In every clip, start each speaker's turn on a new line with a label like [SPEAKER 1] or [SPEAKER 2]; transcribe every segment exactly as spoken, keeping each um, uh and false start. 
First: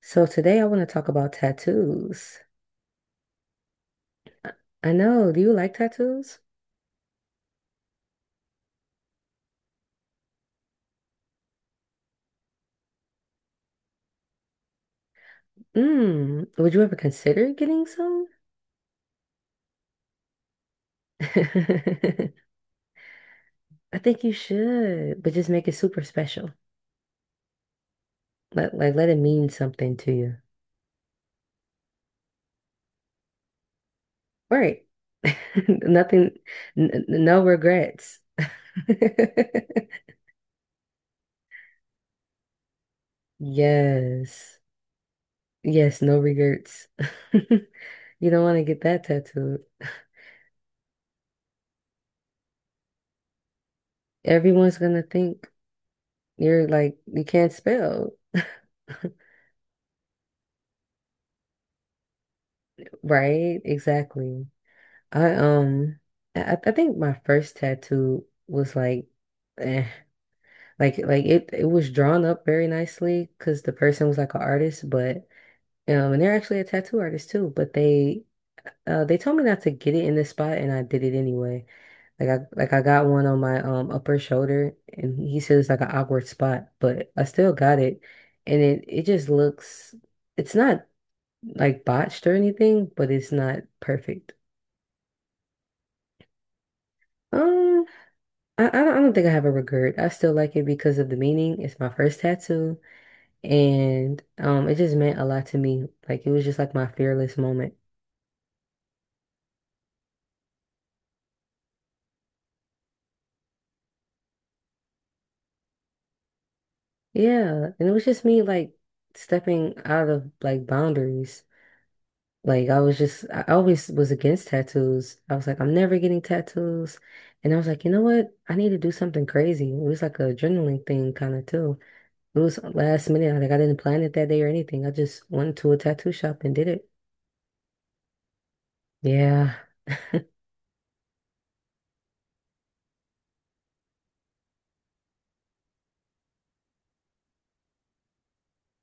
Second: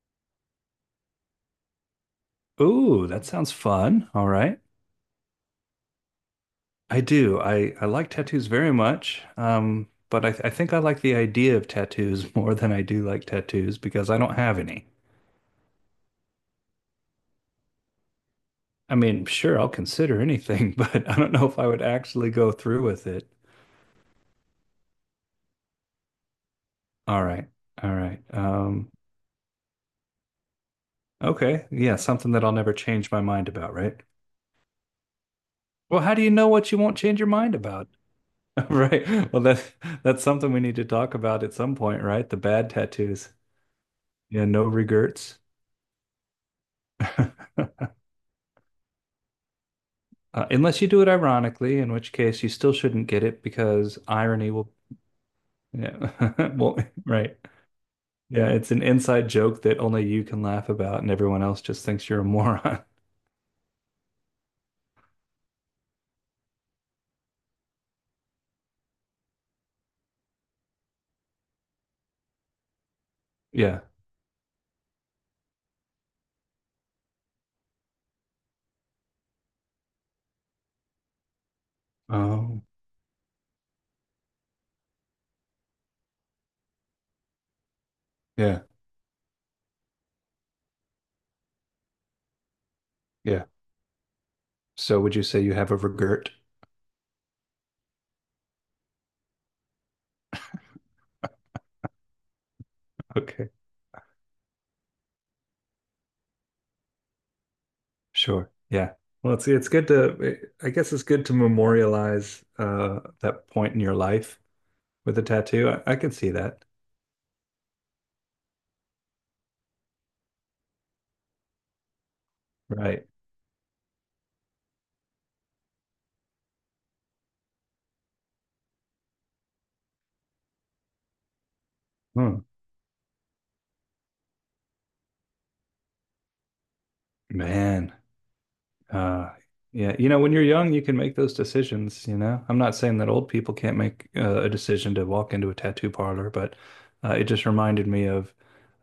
[SPEAKER 1] So today I want to talk about tattoos.
[SPEAKER 2] Ooh, that sounds fun. All
[SPEAKER 1] I
[SPEAKER 2] right.
[SPEAKER 1] I know, do you like tattoos?
[SPEAKER 2] I do. I, I like tattoos very much. Um, but I, th- I think I like the idea of tattoos more than I do like tattoos because I don't have any.
[SPEAKER 1] Mm, would you ever consider getting some?
[SPEAKER 2] I mean, sure, I'll consider anything, but I don't know if I would
[SPEAKER 1] I
[SPEAKER 2] actually go through with it.
[SPEAKER 1] think you should, but just make it super special.
[SPEAKER 2] All right. All right.
[SPEAKER 1] Let,
[SPEAKER 2] Um,
[SPEAKER 1] like let it mean something to you.
[SPEAKER 2] okay. Yeah, something that I'll never change my mind about, right?
[SPEAKER 1] Right.
[SPEAKER 2] Well, how do
[SPEAKER 1] Nothing,
[SPEAKER 2] you know what you won't
[SPEAKER 1] n
[SPEAKER 2] change your
[SPEAKER 1] no
[SPEAKER 2] mind about?
[SPEAKER 1] regrets.
[SPEAKER 2] Right. Well, that that's something we need to talk about at some point, right? The bad tattoos. Yeah,
[SPEAKER 1] Yes.
[SPEAKER 2] no regrets.
[SPEAKER 1] Yes, no regrets. You don't want to get that tattooed.
[SPEAKER 2] Uh, unless you do it ironically, in which case you still shouldn't get it because irony will,
[SPEAKER 1] Everyone's gonna think
[SPEAKER 2] yeah,
[SPEAKER 1] you're
[SPEAKER 2] well,
[SPEAKER 1] like you
[SPEAKER 2] right.
[SPEAKER 1] can't spell.
[SPEAKER 2] Yeah, it's an inside joke that only you can laugh about and everyone else just thinks you're a moron.
[SPEAKER 1] Right, exactly. I um I, I think my first tattoo was like eh, like like it it was drawn up very nicely because the
[SPEAKER 2] Yeah.
[SPEAKER 1] person was like an artist, but um and they're actually a tattoo artist too, but they uh they told me not to get it in this spot and I did it anyway. Like I
[SPEAKER 2] Oh,
[SPEAKER 1] like I got one on my um upper shoulder and he said it's like an awkward spot, but I still got it
[SPEAKER 2] yeah.
[SPEAKER 1] and it it just looks it's not like botched or anything, but it's
[SPEAKER 2] Yeah.
[SPEAKER 1] not perfect.
[SPEAKER 2] So would you say you have a regret?
[SPEAKER 1] Um I, I don't, I don't think I have a regret. I still like it because of the meaning. It's my first tattoo,
[SPEAKER 2] Okay.
[SPEAKER 1] and um, it just meant a lot to me. Like it was just like my fearless moment.
[SPEAKER 2] Sure. Yeah. Well, it's it's good to I guess it's good to memorialize uh that point in your life with a tattoo. I, I can see that.
[SPEAKER 1] Yeah, and it was just me like stepping out of like boundaries. Like I was
[SPEAKER 2] Right.
[SPEAKER 1] just, I always was against tattoos. I was like, I'm never getting tattoos, and I was like, you know what? I need to do something crazy. It was like a adrenaline thing kind of too.
[SPEAKER 2] Hmm.
[SPEAKER 1] It was last minute. Like I didn't plan it that day or anything. I just went to a tattoo shop and did it.
[SPEAKER 2] Man. Uh,
[SPEAKER 1] Yeah.
[SPEAKER 2] yeah, you know, when you're young, you can make those decisions, you know. I'm not saying that old people can't make uh, a decision to walk into a tattoo parlor, but uh, it just reminded me of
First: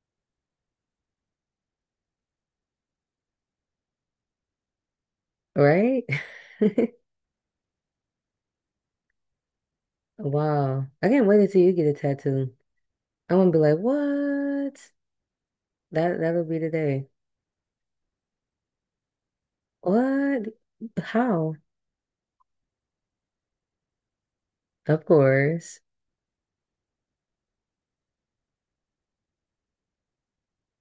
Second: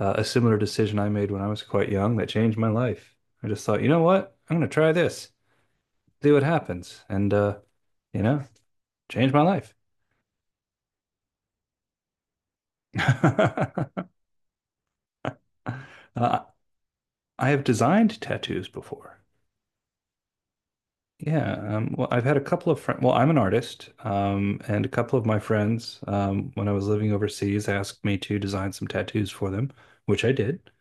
[SPEAKER 2] uh, a similar decision I made when I was quite young that changed my life. I just thought, you know what? I'm going to try this,
[SPEAKER 1] Right?
[SPEAKER 2] see what happens, and uh, you know, change my life.
[SPEAKER 1] Wow. I can't wait until you get a tattoo. I'm gonna be like, what? That
[SPEAKER 2] Uh,
[SPEAKER 1] that'll be the day.
[SPEAKER 2] I have designed tattoos before.
[SPEAKER 1] What? How?
[SPEAKER 2] Yeah, um, well, I've had a couple of friends. Well, I'm an artist, um, and a
[SPEAKER 1] Of
[SPEAKER 2] couple of my
[SPEAKER 1] course.
[SPEAKER 2] friends, um, when I was living overseas, asked me to design some tattoos for them, which I did.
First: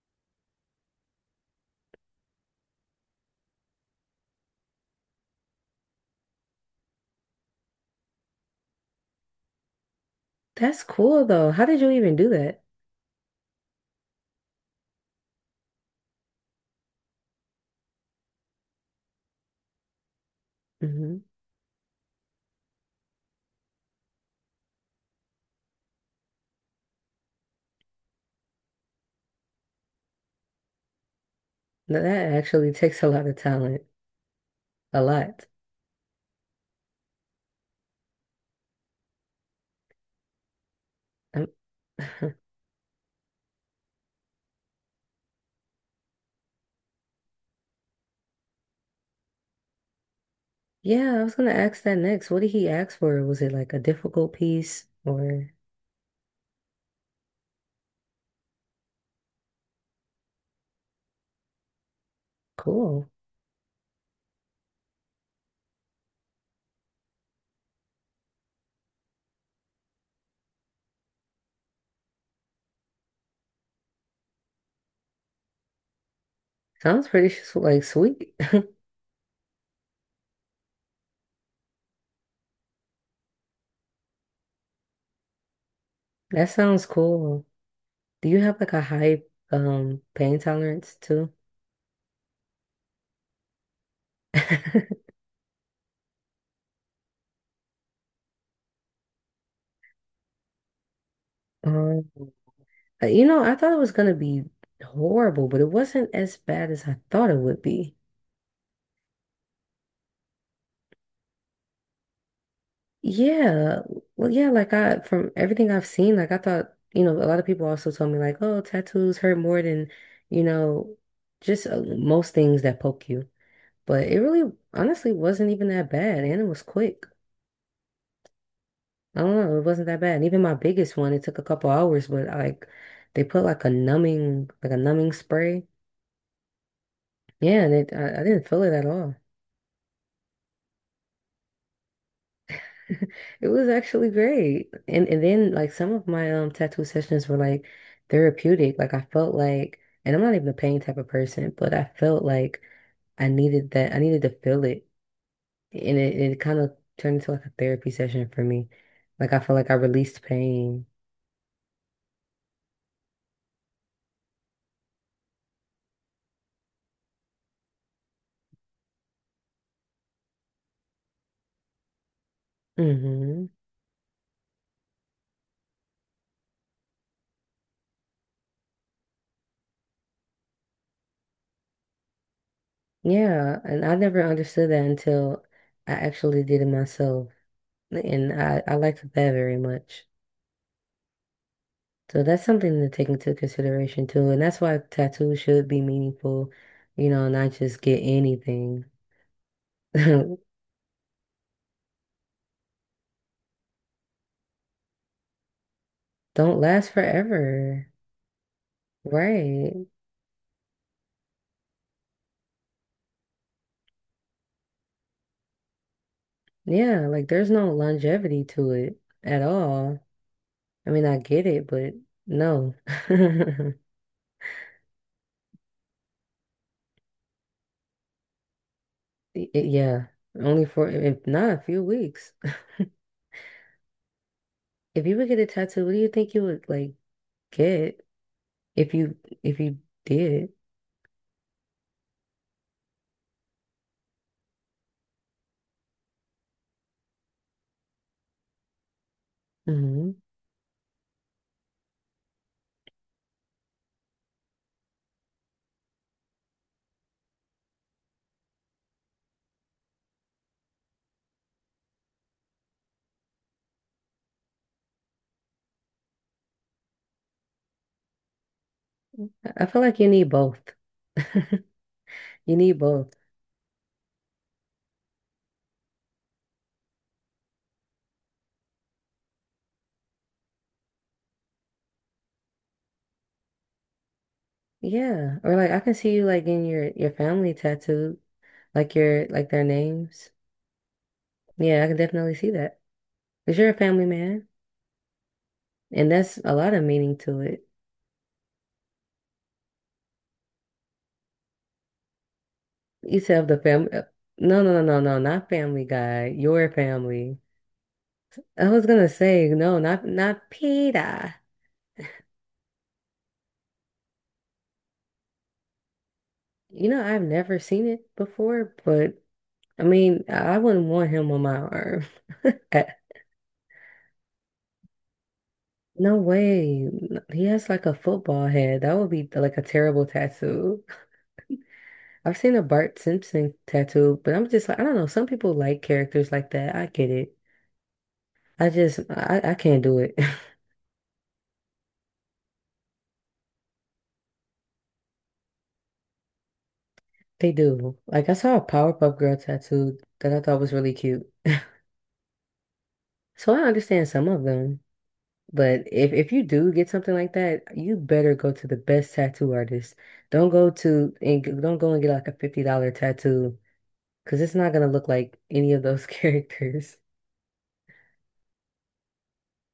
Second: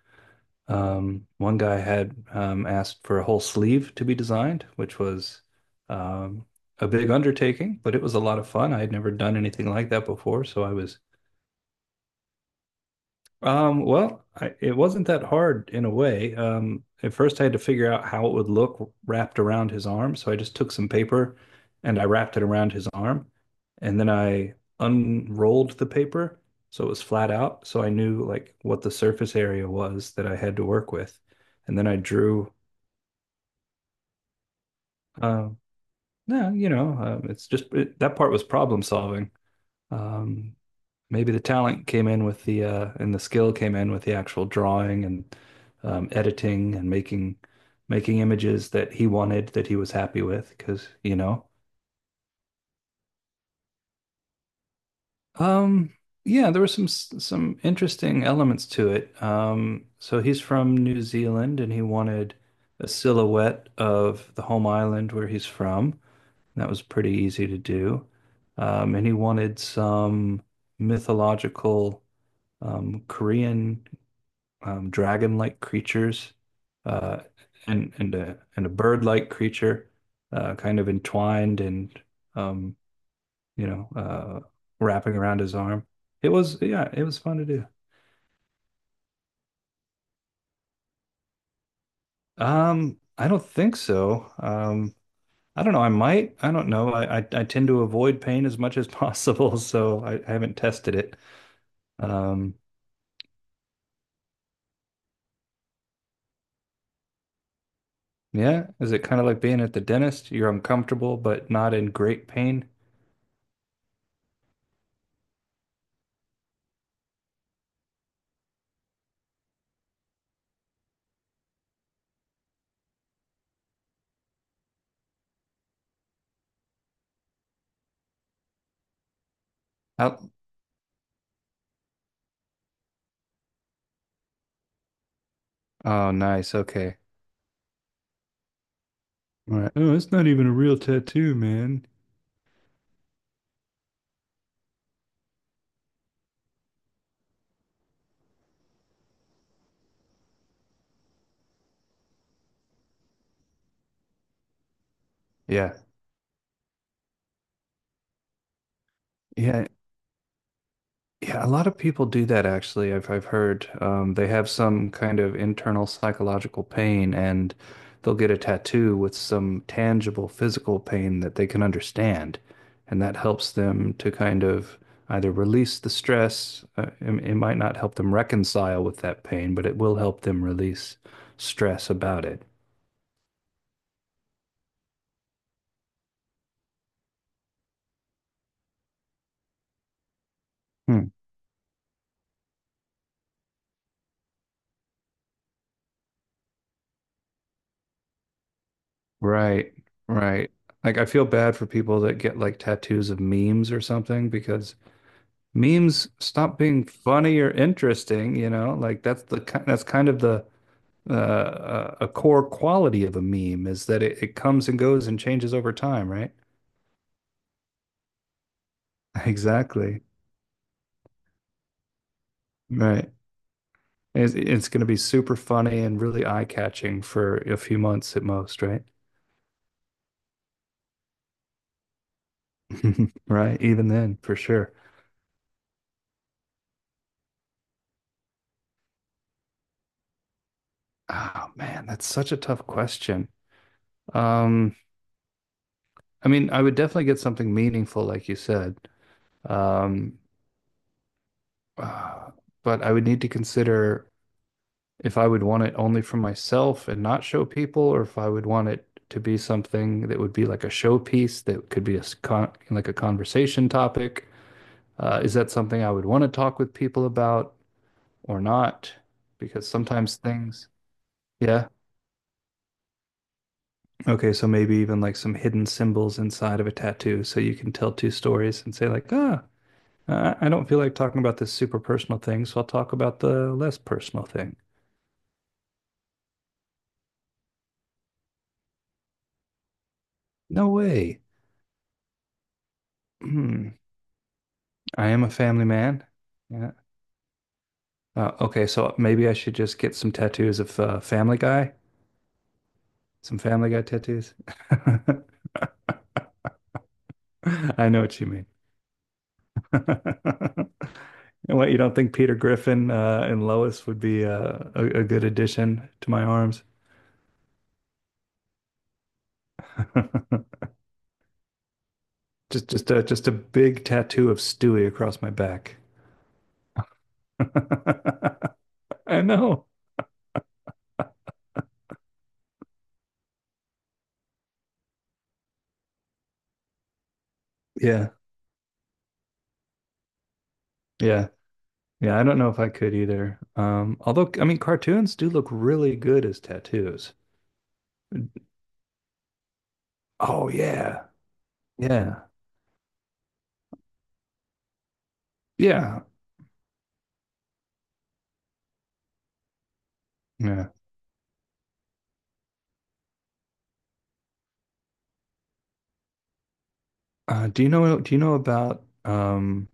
[SPEAKER 2] Um, one guy had um, asked for a whole sleeve to be designed, which was um, a big undertaking, but it was a lot of fun. I had never done anything like that before, so I
[SPEAKER 1] That's
[SPEAKER 2] was
[SPEAKER 1] cool though. How did you even do that?
[SPEAKER 2] um, well, I, it wasn't that hard in a way. Um, at first, I had to figure out how it would look wrapped around his arm. So I just took some
[SPEAKER 1] Hmm.
[SPEAKER 2] paper and I wrapped it around his arm. And then I unrolled the paper so it was flat out. So I knew like what the surface area was that I had to work with. And then I
[SPEAKER 1] That
[SPEAKER 2] drew,
[SPEAKER 1] actually takes a lot of talent. A lot.
[SPEAKER 2] uh, no, you know, um, it's just it, that part was problem solving. Um, Maybe the
[SPEAKER 1] Um.
[SPEAKER 2] talent came in with the uh and the skill came in with the actual drawing and um, editing and making making images that he wanted that he was happy with because you
[SPEAKER 1] Yeah, I was
[SPEAKER 2] know
[SPEAKER 1] gonna ask that next. What did he ask for? Was it like a difficult piece or
[SPEAKER 2] um yeah there were some some interesting elements to it. Um so he's from New Zealand and he wanted a
[SPEAKER 1] cool?
[SPEAKER 2] silhouette of the home island where he's from. That was pretty easy to do. Um and he wanted some mythological um Korean um, dragon-like creatures,
[SPEAKER 1] Sounds
[SPEAKER 2] uh,
[SPEAKER 1] pretty s- like
[SPEAKER 2] and and
[SPEAKER 1] sweet.
[SPEAKER 2] a and a bird-like creature, uh, kind of entwined and, um, you know, uh, wrapping around his arm. It
[SPEAKER 1] That
[SPEAKER 2] was,
[SPEAKER 1] sounds
[SPEAKER 2] yeah, it was fun to
[SPEAKER 1] cool.
[SPEAKER 2] do.
[SPEAKER 1] Do you have like a high um pain tolerance too?
[SPEAKER 2] Um, I don't think so. Um, I don't know. I might. I don't know. I, I, I tend to avoid pain as much as possible, so I, I haven't tested it.
[SPEAKER 1] Um,
[SPEAKER 2] Um,
[SPEAKER 1] uh, you know, I thought it was gonna be horrible, but it wasn't as bad as I thought it would be.
[SPEAKER 2] yeah, is it kind of like being at the dentist? You're uncomfortable, but not in great pain.
[SPEAKER 1] Yeah, well, yeah, like I from everything I've seen, like I thought, you know, a lot of people also told me like, oh, tattoos hurt more than, you know, just uh, most things that poke you. But it really, honestly, wasn't even that bad, and it was quick. I don't know. It wasn't that bad.
[SPEAKER 2] How,
[SPEAKER 1] And even my biggest one, it took a couple hours, but like they put like a numbing, like a numbing spray.
[SPEAKER 2] oh, nice. Okay.
[SPEAKER 1] Yeah, and it, I, I didn't feel it at all.
[SPEAKER 2] Right. Oh, it's not even a real tattoo, man.
[SPEAKER 1] It was actually great. And and then like some of my um tattoo sessions were like therapeutic. Like I felt like, and I'm not even a pain type of person, but I felt like I needed that. I needed to feel it,
[SPEAKER 2] Yeah.
[SPEAKER 1] and it, it kind of turned into like a therapy session for me. Like I felt
[SPEAKER 2] Yeah.
[SPEAKER 1] like I released pain.
[SPEAKER 2] Yeah. A lot of people do that actually. I've I've heard um, they have some kind of internal psychological pain and they'll get a tattoo with some tangible physical pain that they can understand. And that
[SPEAKER 1] Hmm.
[SPEAKER 2] helps them to kind of either release the stress. Uh, it, it might not help them reconcile with that pain, but it will help them release stress about it.
[SPEAKER 1] Yeah, and I never understood that until I actually did it myself. And I, I liked that very much.
[SPEAKER 2] Hmm.
[SPEAKER 1] So that's something to take into consideration too. And that's why tattoos should be meaningful, you know, not just get anything.
[SPEAKER 2] Right,
[SPEAKER 1] Don't
[SPEAKER 2] right. Like I feel bad for people that get like tattoos of memes or something because memes stop being
[SPEAKER 1] last
[SPEAKER 2] funny or
[SPEAKER 1] forever.
[SPEAKER 2] interesting, you know? Like that's the ki- that's
[SPEAKER 1] Right.
[SPEAKER 2] kind of the uh, uh, a core quality of a meme is that it, it comes and goes and changes over time, right?
[SPEAKER 1] Yeah, like there's no longevity to it at
[SPEAKER 2] Exactly.
[SPEAKER 1] all. I mean, I get it, but no.
[SPEAKER 2] Right. It's, it's going to be super funny and really eye-catching for a few months at most, right?
[SPEAKER 1] Y- Yeah, only for if not a few weeks.
[SPEAKER 2] Right, even then, for sure.
[SPEAKER 1] If you would get a tattoo, what do you think you would like? Good if you if you did.
[SPEAKER 2] Oh man, that's such a tough question. Um. I mean, I would definitely get something meaningful, like you said.
[SPEAKER 1] Hmm.
[SPEAKER 2] Um, uh, but I would need to consider if I would want it only for myself and not show people, or if I would want it to be something that would be like a showpiece that could be a con like a conversation topic. Uh, is that something I would want to talk with people about or not?
[SPEAKER 1] I
[SPEAKER 2] Because
[SPEAKER 1] feel like you
[SPEAKER 2] sometimes
[SPEAKER 1] need both.
[SPEAKER 2] things, yeah.
[SPEAKER 1] You need both.
[SPEAKER 2] Okay, so maybe even like some hidden symbols inside of a tattoo, so you can tell two stories and say like, ah. Uh, I don't feel like talking about this super personal thing, so I'll talk about the less personal thing.
[SPEAKER 1] Yeah. Or like I can see you like in your your family tattooed, like your like their names.
[SPEAKER 2] No way.
[SPEAKER 1] Yeah, I can definitely see that. 'Cause you're a
[SPEAKER 2] Hmm.
[SPEAKER 1] family man,
[SPEAKER 2] I am a family man.
[SPEAKER 1] and that's a
[SPEAKER 2] Yeah.
[SPEAKER 1] lot of meaning to it.
[SPEAKER 2] Uh, okay, so maybe I should just get some tattoos of uh, Family Guy,
[SPEAKER 1] You said
[SPEAKER 2] some
[SPEAKER 1] of the
[SPEAKER 2] Family Guy
[SPEAKER 1] family.
[SPEAKER 2] tattoos.
[SPEAKER 1] No, no, no, no, no, not Family Guy. Your family.
[SPEAKER 2] I know what you mean.
[SPEAKER 1] I was gonna say no, not not Peter.
[SPEAKER 2] And what, you don't think Peter Griffin uh, and Lois would be uh, a, a good addition to my arms?
[SPEAKER 1] You know, I've never seen it before, but I mean, I wouldn't want him on my arm.
[SPEAKER 2] Just,
[SPEAKER 1] Eh,
[SPEAKER 2] just, a, just a big tattoo of Stewie across my back.
[SPEAKER 1] No way. He has like a football head. That would
[SPEAKER 2] I
[SPEAKER 1] be like a
[SPEAKER 2] know.
[SPEAKER 1] terrible tattoo. I've seen a Bart Simpson tattoo, but I'm just like, I don't know. Some people like characters like that. I get it.
[SPEAKER 2] Yeah,
[SPEAKER 1] I just, I, I can't do it.
[SPEAKER 2] yeah. Yeah, I don't know if I could either. Um, although, I mean, cartoons do look really good as tattoos.
[SPEAKER 1] They do. Like, I saw a Powerpuff Girl tattoo that I
[SPEAKER 2] Oh
[SPEAKER 1] thought was really
[SPEAKER 2] yeah,
[SPEAKER 1] cute.
[SPEAKER 2] yeah,
[SPEAKER 1] So I understand some of them. But
[SPEAKER 2] yeah,
[SPEAKER 1] if, if you do get something like that, you better go to the best tattoo artist. Don't
[SPEAKER 2] yeah.
[SPEAKER 1] go to and g- Don't go and get like a fifty dollars tattoo. Because it's not going to look like any of those characters.
[SPEAKER 2] Uh, do you know? Do you know about um,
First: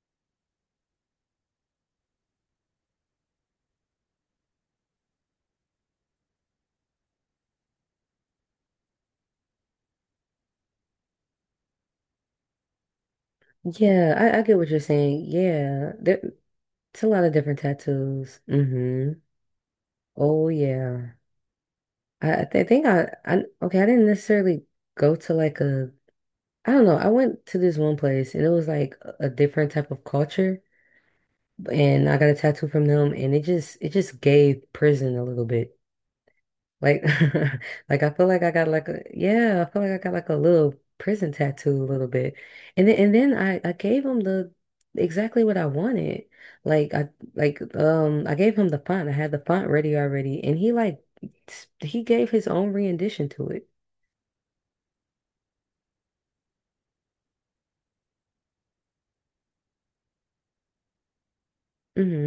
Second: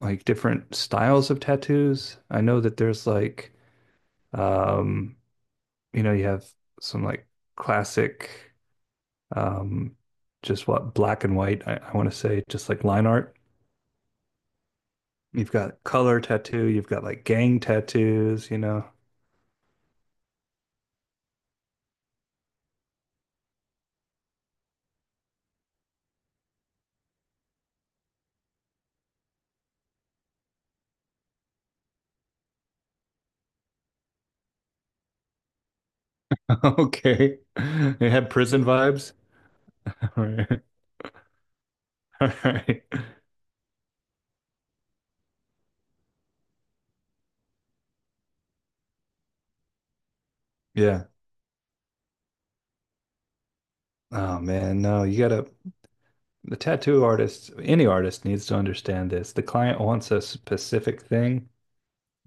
[SPEAKER 2] like different styles of tattoos? I know that there's like, um, you know, you have some like classic, um, just what black and white. I, I want to say just like line art.
[SPEAKER 1] Yeah, I, I get what you're saying.
[SPEAKER 2] You've got
[SPEAKER 1] Yeah, there,
[SPEAKER 2] color tattoo. You've
[SPEAKER 1] it's
[SPEAKER 2] got
[SPEAKER 1] a lot
[SPEAKER 2] like
[SPEAKER 1] of different
[SPEAKER 2] gang
[SPEAKER 1] tattoos.
[SPEAKER 2] tattoos. You know.
[SPEAKER 1] Hmm. Oh, yeah. I, I th- think I, I, okay, I didn't necessarily go to like a, I don't know. I went to this one place and it was like a a different type of culture and I got a tattoo from them and it just, it just gave prison a little bit. Like,
[SPEAKER 2] Okay.
[SPEAKER 1] like I
[SPEAKER 2] They
[SPEAKER 1] feel
[SPEAKER 2] have
[SPEAKER 1] like I
[SPEAKER 2] prison
[SPEAKER 1] got like a
[SPEAKER 2] vibes.
[SPEAKER 1] yeah, I feel like I got
[SPEAKER 2] All
[SPEAKER 1] like a
[SPEAKER 2] right.
[SPEAKER 1] little prison tattoo a little
[SPEAKER 2] All
[SPEAKER 1] bit,
[SPEAKER 2] right.
[SPEAKER 1] and then and then I I gave him the exactly what I wanted. Like I like um I gave him the font. I had the font ready already, and he like
[SPEAKER 2] Yeah.
[SPEAKER 1] s- he gave his own rendition to it.
[SPEAKER 2] Oh man, no, you gotta the tattoo artist, any artist needs to understand this. The client wants a specific thing.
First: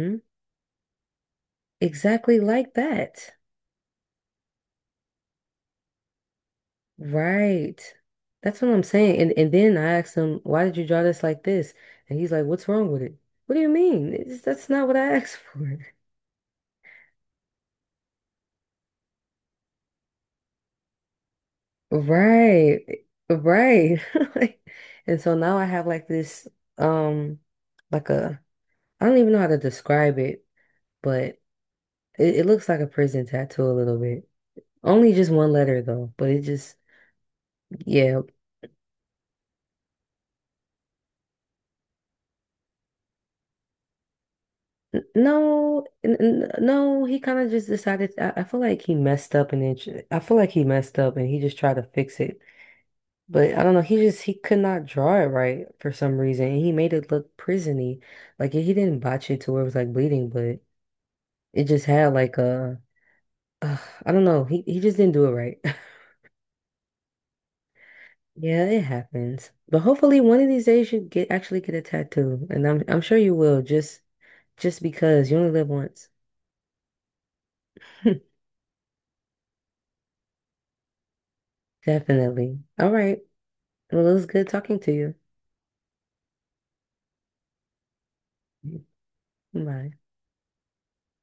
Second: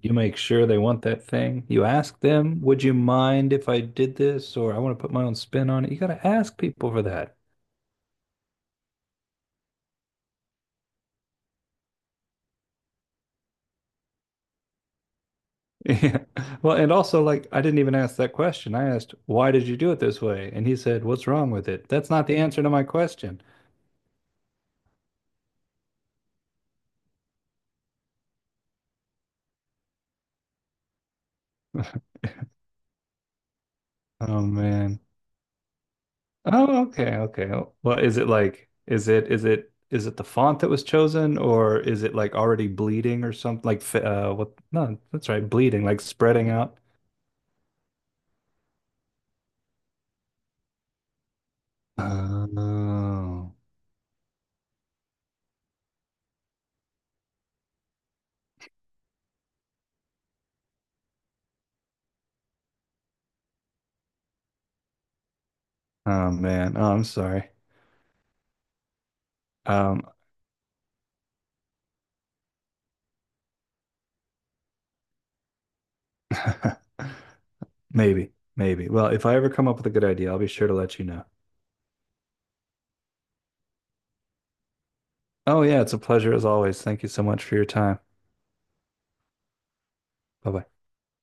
[SPEAKER 2] You make sure they want that thing. You ask
[SPEAKER 1] Exactly
[SPEAKER 2] them,
[SPEAKER 1] like
[SPEAKER 2] would you
[SPEAKER 1] that.
[SPEAKER 2] mind if I did this? Or I want to put my own spin on it. You gotta ask people for that.
[SPEAKER 1] Right. That's what I'm saying. And and then I asked him, why did you draw this like this? And he's like, what's wrong with it? What do you mean? It's, that's not what I asked for.
[SPEAKER 2] Yeah. Well, and also like I didn't even ask that question. I asked, why did you do it this way? And he said, what's wrong with it? That's not the answer to
[SPEAKER 1] Right.
[SPEAKER 2] my question.
[SPEAKER 1] Right. Like, and so now I have like this um like a I don't even know how to describe it, but it, it looks like a prison tattoo a little bit.
[SPEAKER 2] Oh man.
[SPEAKER 1] Only just one letter though, but it just
[SPEAKER 2] Oh, okay, okay. Well, is
[SPEAKER 1] yeah.
[SPEAKER 2] it like is it is it is it the font that was chosen or is it like already bleeding or something like fi- uh what no,
[SPEAKER 1] N-
[SPEAKER 2] that's right, bleeding,
[SPEAKER 1] No,
[SPEAKER 2] like
[SPEAKER 1] n-
[SPEAKER 2] spreading
[SPEAKER 1] n-
[SPEAKER 2] out.
[SPEAKER 1] no, he kind of just decided I, I feel like he messed up and it, sh- I feel like he messed up and he just tried to fix it.
[SPEAKER 2] Oh,
[SPEAKER 1] But I don't know, he just he could not draw it right for some reason. And he made it look prisony. Like he didn't botch it to where it was like bleeding, but it just had like a, uh, I don't know. He he just didn't do it right.
[SPEAKER 2] oh man. Oh, I'm sorry.
[SPEAKER 1] Yeah, it happens. But
[SPEAKER 2] Um
[SPEAKER 1] hopefully one of these days you get actually get a tattoo. And I'm I'm sure you will just just because you only live once.
[SPEAKER 2] maybe, maybe. Well, if I ever come up with a good idea, I'll be sure to let you know.
[SPEAKER 1] Definitely. All right. Well, it was good talking to
[SPEAKER 2] Oh yeah, it's a pleasure as always. Thank you so much for your time.
[SPEAKER 1] you. Bye.
[SPEAKER 2] Bye bye.